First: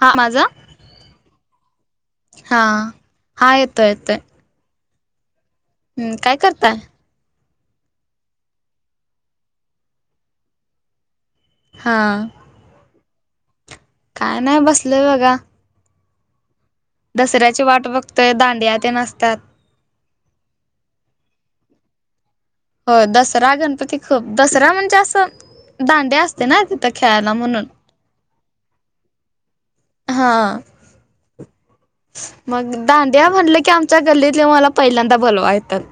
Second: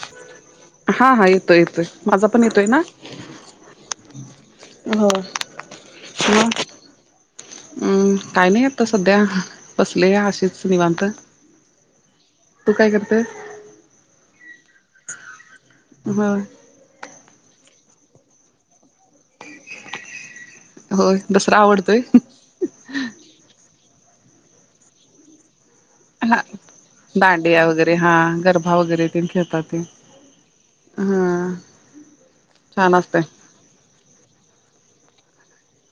हा माझा हा हा येतोय येतोय माझा पण हा येतोय ना हा येतोय येतोय हो हम्म काय करताय अम् काय नाही आता सध्या बसले या अेच निवांत हां तू काय करतय काय नाही बसलंय बघा हो दसऱ्याची वाट बघतय दांडिया ते नसतात होय दसरा आवडतोय हो दसरा गणपती खूप दसरा म्हणजे असं दांडिया हा असते ना तिथं खेळायला म्हणून दांडिया वगैरे हा गरभा वगैरे ते खेळतात ते हां हा मग छान असतय दांडिया म्हणलं की आमच्या गल्लीतले मला पहिल्यांदा बलवा येतं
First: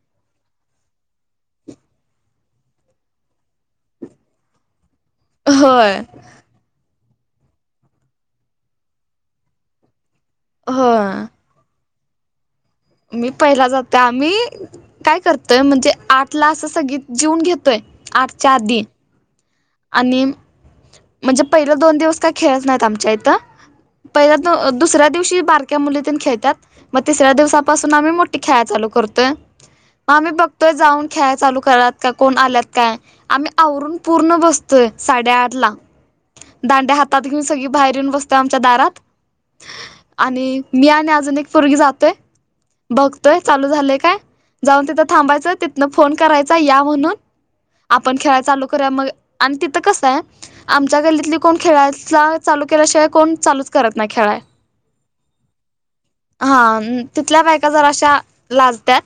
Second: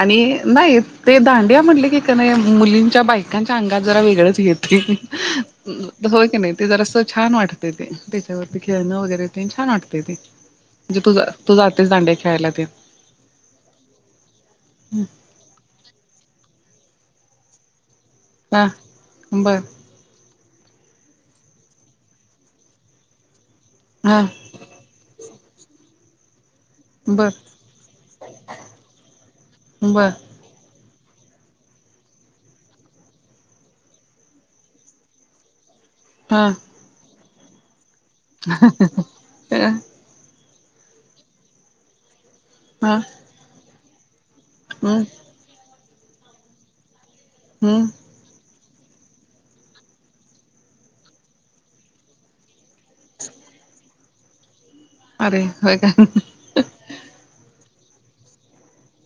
आणि नाही ते दांडिया म्हटले की का नाही मुलींच्या बायकांच्या अंगात जरा वेगळंच घेते होय हो क नाही ते जरास छान वाटते ते त्याच्यावरती खेळणं वगैरे ते छान वाटते ते म्हणजे तुझ होय तू जातेस दांडे खेळायला ते मी पहिला जाते आम्ही हम् काय करतोय म्हणजे आठला असं सग जिवून घेतोय आठच्या हा आधी बर आणि म्हणजे पहिले दोन दिवस का खेळत नाहीत आमच्या इथं हा पहि दुसऱ्या दिवशी बारक्या मुलीत खेळतात मग बर तिसऱ्या दिवसापासून आम्ही मोठी खाय चालू करतोय बर मग आम्ही बघ जाऊन खेळा चालू करत का कोण आल्यात काय आम्ही आवरून पूर्ण बसतो. तर साडेआठ ला हा दांड्या हातात घेऊन सगळी बाहेर येऊन बसतो आमच्या दारात आणि मी आणि अजून एक फर्गी जातोय हा बघतोय चालू झालय काय. जाऊन हम्म तिथं थांबायचं तिथनं फोन करायचा या म्हणून हा आपण खेळा चालू करूया मग आणि तिथं कसं आहे आमच्या गल्लीतली कोण खेळाला चालू केल्याशिवाय कोण चालूच करत नाही खेळाय अरे ह का हा तिथल्या बायका जरा अशा लाजत्याात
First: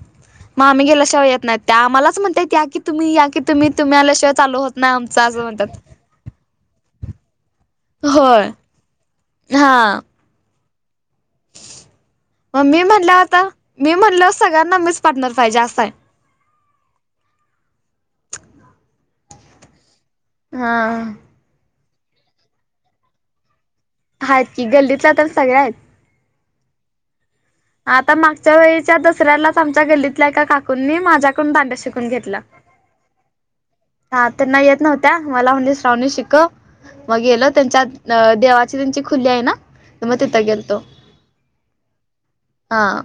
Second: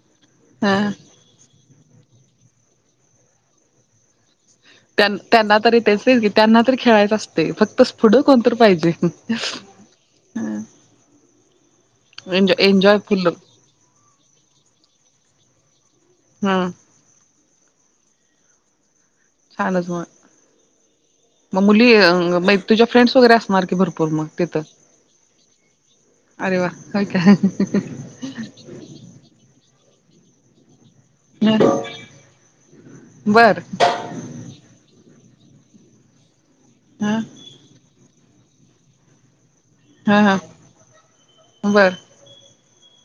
मग आम्ही हा गेल्याशिवाय येत नाही त्या आमलाच म्हणताात या की तुम्ही या की तुम्ही तुमच्याल्याशिय चालू होत नाही आमचं असं त्यांना म्हणतात तरी तेच की त्यांना तरी खेळायचं असते फक्त पुढं होय कोणत पाहिजे हा हम. मग मी म्हणल्या होता मी म्हणल सगळ्यांना मीच पार्टनर पाहिजे असं आहे. हम् सानस मग हा. मग मुली तुझ्या फ्रेंड्स वगैरे असणार की भरपूर मग आहेत तिथं की गल्लीतल्या तर सगळ्या आहेत. अरे वा का काय आता मागच्या वेळीच्या दसऱ्यालाच आमच्या गल्लीतल्या एका काकूंनी माझ्याकडून दांड्या शिकून घेतलं बरं. [unintelligible] त्यांच्या हा अ देवाची त्यांची खुली आहे ना तर मग हा हा तिथं गेलतो बर हां.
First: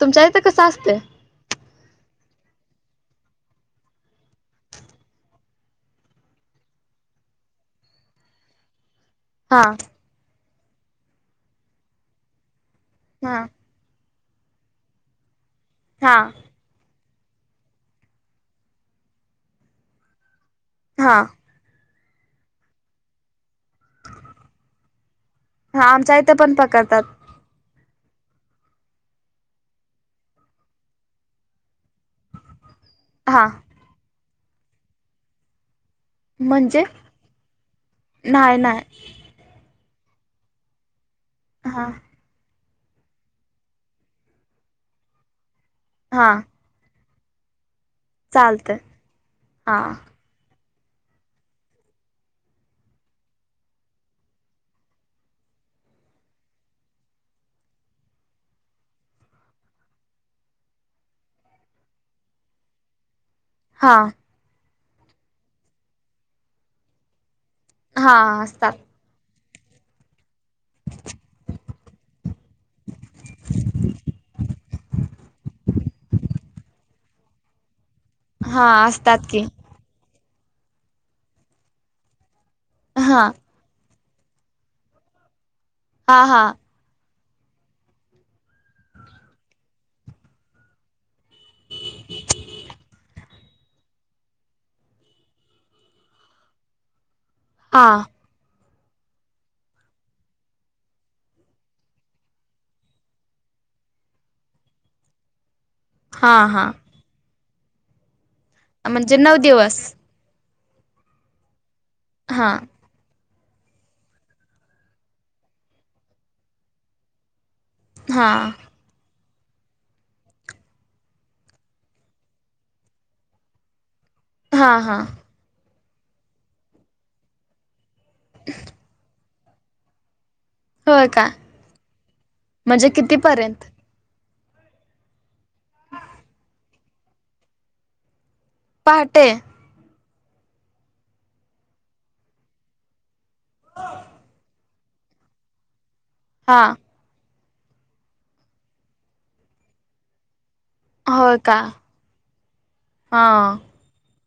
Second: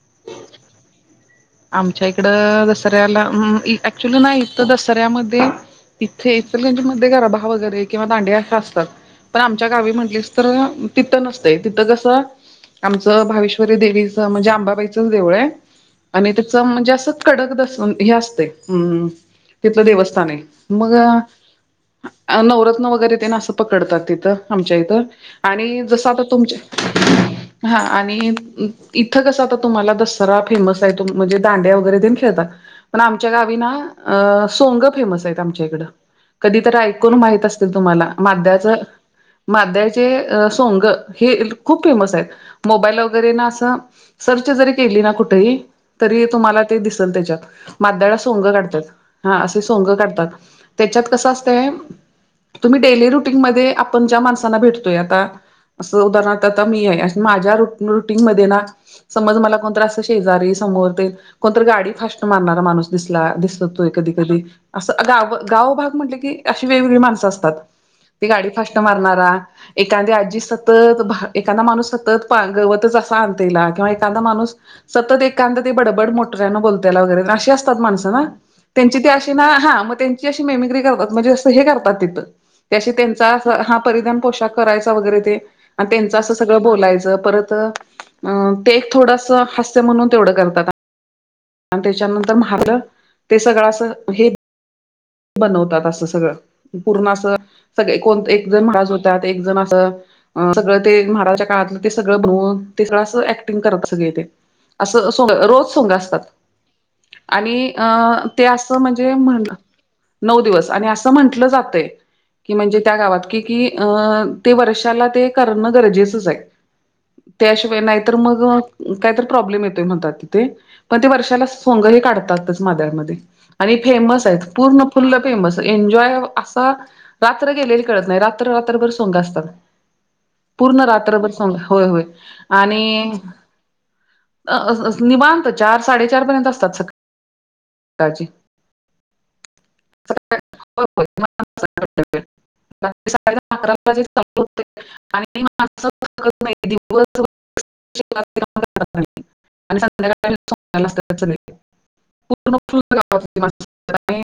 तुमच्या इथं कस असते. आमच्या इकडं दसऱ्याला ऍक्च्युली नाही तर दसऱ्यामध्ये. इथे इर त्यांच्या म गराबा वगैरे किंवा दांडे्या असशा असतात. पण आमच्या हां. गावी म्हटलीस तर तिथं नसतं तिथं कसं आमचं हा भाविष्य देवीच म्हणजे आंबाबाईचच देवळ आहे हा आणि म्हणजे असं कडक दस हे असते तिथलं देवस्थाान मग हा नवरत्न वगैरे ते ना असं पकडतात तिथं आमच्या इथं. आणि हा जस आमच्या आता इथं पण पकडतात तुमच्या हा आणि इथं कस आता तुम्हाला दसरा फेमस आहे त म्हणजे दांड्या वगैरे देन खेळतात पण आमच्या हा गावी ना अ सोंग फेमस आहेत आमच्या इकडं. कधीतरी म्हणजे ऐकून माहित असतील तुम्हाला नाही माद्याच नाही माद्याचे सोंग हे खूप हा फेमस आहे मोबाईल वगैरे ना असं सर्च जरी केली ना कुठेही तरी हा तुम्हाला ते दिसेल त्याच्यात मद्याळा सोंग चालतंय काढतात हा असे सोंग काढतात. त्याच्यात कसं असतंय तुम्ही डेली रुटीन मध्ये आपण ज्या माणसांना भेटतोय आता असं उदाहरणारथ आता मी आहे माझ्या रुटीनमध्ये ना समज मला कोणतरं असं शेजारी समोर ते कोणतरी गाडी फास्ट मारणारा माणूस दिसला दिस हा कधी कधी असं गाव गावभाग म्हटलं की अशी वेगवेगळी माणसं असतात. हा ती गाडी असतात फास्ट मारणारा एखाद आजी सतत एखादा माणूस सतत गवतच असा आणतेला किंवा एखादा माणूस सतत एकांद ते बडबड मोटऱ्यान बोलतायला वगैरे अशी असतात माणसं ना? हा त्यांची त असतात अशी की ना हा म त्यानं त्यांची अशी मेमीक्री करतात म्हणजे असं हे करतात तिथं ते अशी हा त्यांचा हा परिधान पोशाख करायचा वगैरे ते आणि हा त्यांचं असं हा सगळं बोलायचं परत अ ते एक थोडस हास्य म्हणून तेवढं करतात. आणि त्याच्यानंतर मारलं ते सगळं असं हे बनवतात असं सगळं पूर्ण असं हा सगळे कोण एक जण महाराज होतात एक जण असं सगळं ते महाराजच्या काळातलं ते सगळं बनवून ते सगळं असं ऍक्टिंग करत सगळे ते. असं सोंग रोज सोंग असतात हा हा आणि अ ते असं म्हणजे नऊ म्हणजे म्हण दिवस नऊ दिवस आणि असं म्हंटलं जातय हा की म्हणजे त्या गावात कि कि अ ते वर्षाला ते करणं गरजेचंच आहे. त्याशिवाय नाहीतर हा मग काहीतर प्रॉब्लेम येतोय म्हणतात तिथे पण ते वर्षाला सोंग हे काढतातच मादळमध्ये आणि फेमस आहेत हा पूर्ण हा फुल्ल फेमस एन्जॉय असा रात्र गेलेली कळत नाही रात्र रात्रभर सोंग असतात. पूर्ण होय का रात्रभर सोंग होय होय आणि म्हणजे कितीपर्यंत अस निबांत चार साडेचार पर्यंत असतात सकाळी सकाळची पहाटे [unintelligible] हा [unintelligible] आणि संध्याकाळ सोंग्याला असतात होय सगळे का पूर्ण फुल गाव हा [unintelligible] आणि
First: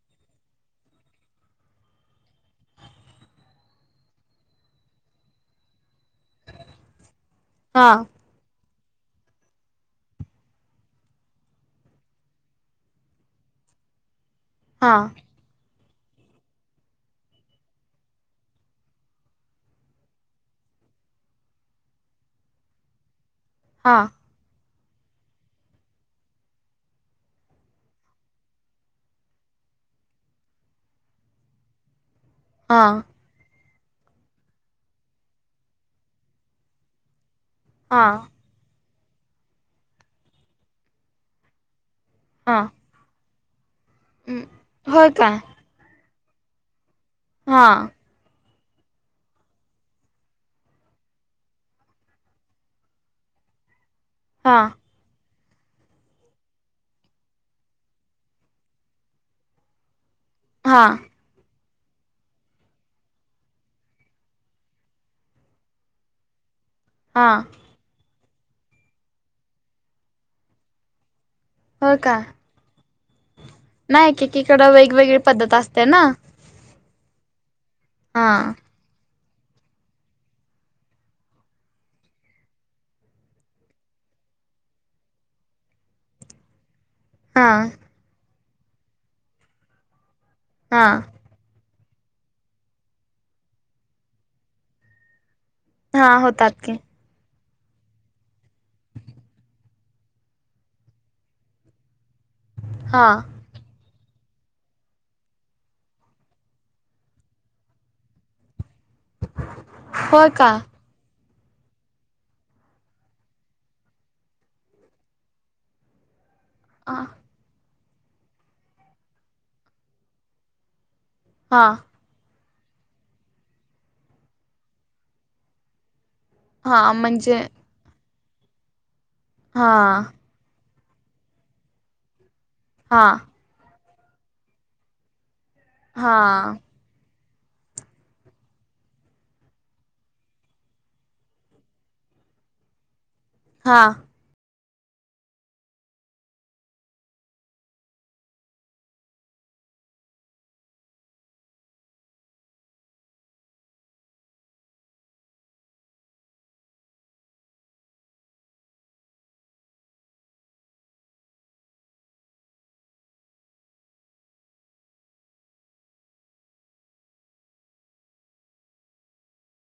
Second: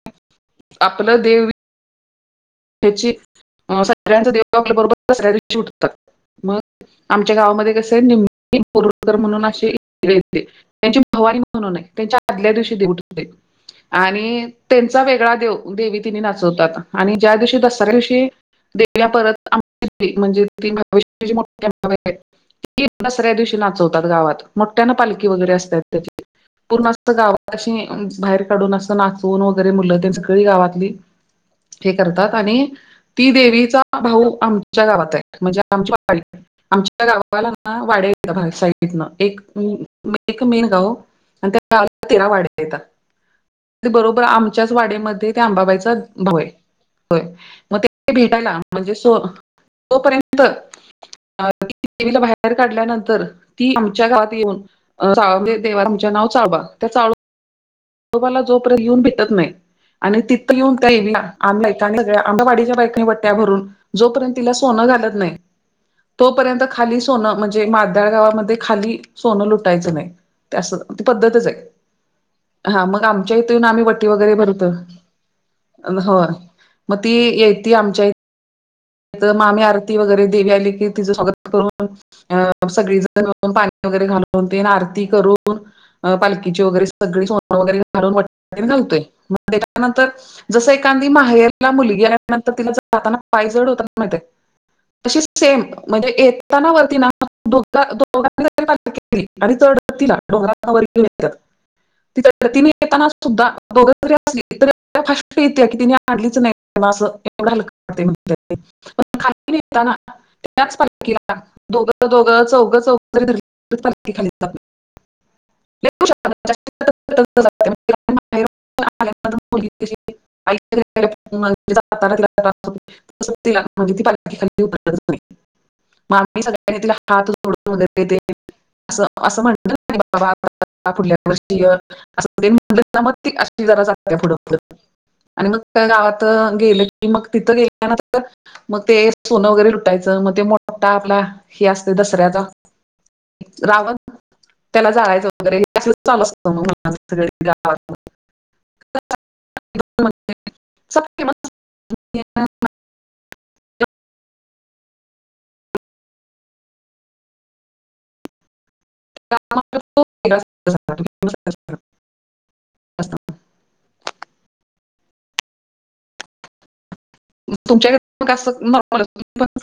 आपलं देव ह्याची सगळ्यांच देव आपल्याबरोबर दसऱ्या दिवशी उठतात. मग आमच्या गावामध्ये हा कस आहे निम बरकर म्हणून असे त्यांची भवानी म्हणून अय त्यांच्या आदल्या दिवशी देऊठते आणि हा त्यांचा वेगळा देव देवी तिने नाचवतात आणि ज्या दिवशी दसऱ्या दिवशी देल्या परत आ म्हणजे ती भविष्याची मोठी अंबाबाई ती दसऱ्या दिवशी हा नाचवतात गावात मोठ्या ना पालखी वगैरे असतात त्याची. पर्ण अस गावाशी बाहेर काढून असं नाचवून वगैरे मुललं तेन सगळी गावातली हे करतात आणि हा ती देवीचा भाऊ आमच्या गावात आहे म्हणजे आमची वाडी आमच्या गावाला ना हा वाड्या भा सा एक मेन गाव आणि त्या गावाला तेरा हा. वाड्या येतात बरोबर आमच्याच हम्म होय का वाड्यामध्ये त्या आंबाबाईचा भाऊ आहे होय हा मग ते भेटायला म्हणजे सो तोपर्यंत तवीला बाहेर काढल्यानंतर ती आमच्या गावात [inaudible] हा [unintelligible] तोम्हाला जोपर्यंत येऊन भेटत नाही आणि तिथं येऊन हा त्या आमला सगळ्या आमच्या वाडीच्या बायक बट्ट्या भरून जोपर्यंत तिला सोनं घलत नाही तोपर्यंत खाली हा सोनं म्हणजे मादळ गावामध्ये खाली सोनं लुटायचं नाही ते असं ती पद्धतच आहे हो का हा मग आमच्या इथून आम्ही वटी नाही वगैरे भरतो एकेकीकडं वेगवेगळी पद्धत असते ना हो मग ती यती आमच्या हां मामी आरती वगैरे देवी आली की तिचं स्वागत करून अ सगळी जण मिळ पाणी वगैरे घालून ते आरती करून पालखीची वगैरे सग स हा वगैरे घलून घालतोय त्याच्यानंतर जस हा एखदी माहेर तिला मुलील्यानंतर तिला जातना पाय जड होताना माहि तशी सेम म्हणजे हा होतात येताना की वरती नाही दघां केली आणि चढ तिला ोघां वात तिथतीनेी हा येताना सुद्धा दोघं तरी असली तर फष्ट येते की तिने आणलीच नाही असं एवढं ह म्हण होय का [unintelligible] [unintelligible] दोघ दोघ चौघ [inaudible] चौ खाली लू शक हा त खाली हा नाही मामी हा सगळ्यांनी तिला हात म्हणजे झोडून वगेते असं असं हा म्हणत बा बा पुुढल्या वोषी अस हा मग अशी जरागढं आणि मग त्या हा गावात गेलं की मग तिथं गेलं [inaudible] त्यानंतर मग ते सोनं वगैरे लुटायचं मग ते मोठठा आपला हे असते दसऱ्याचा हा रावत त्याला जागायचं वगैरे अस चालू असत मग चला कि मग [unintelligible] [inaudible] [inaudible] [inaudible] असतो. तुमच्याकडे [unintelligible] [inaudible]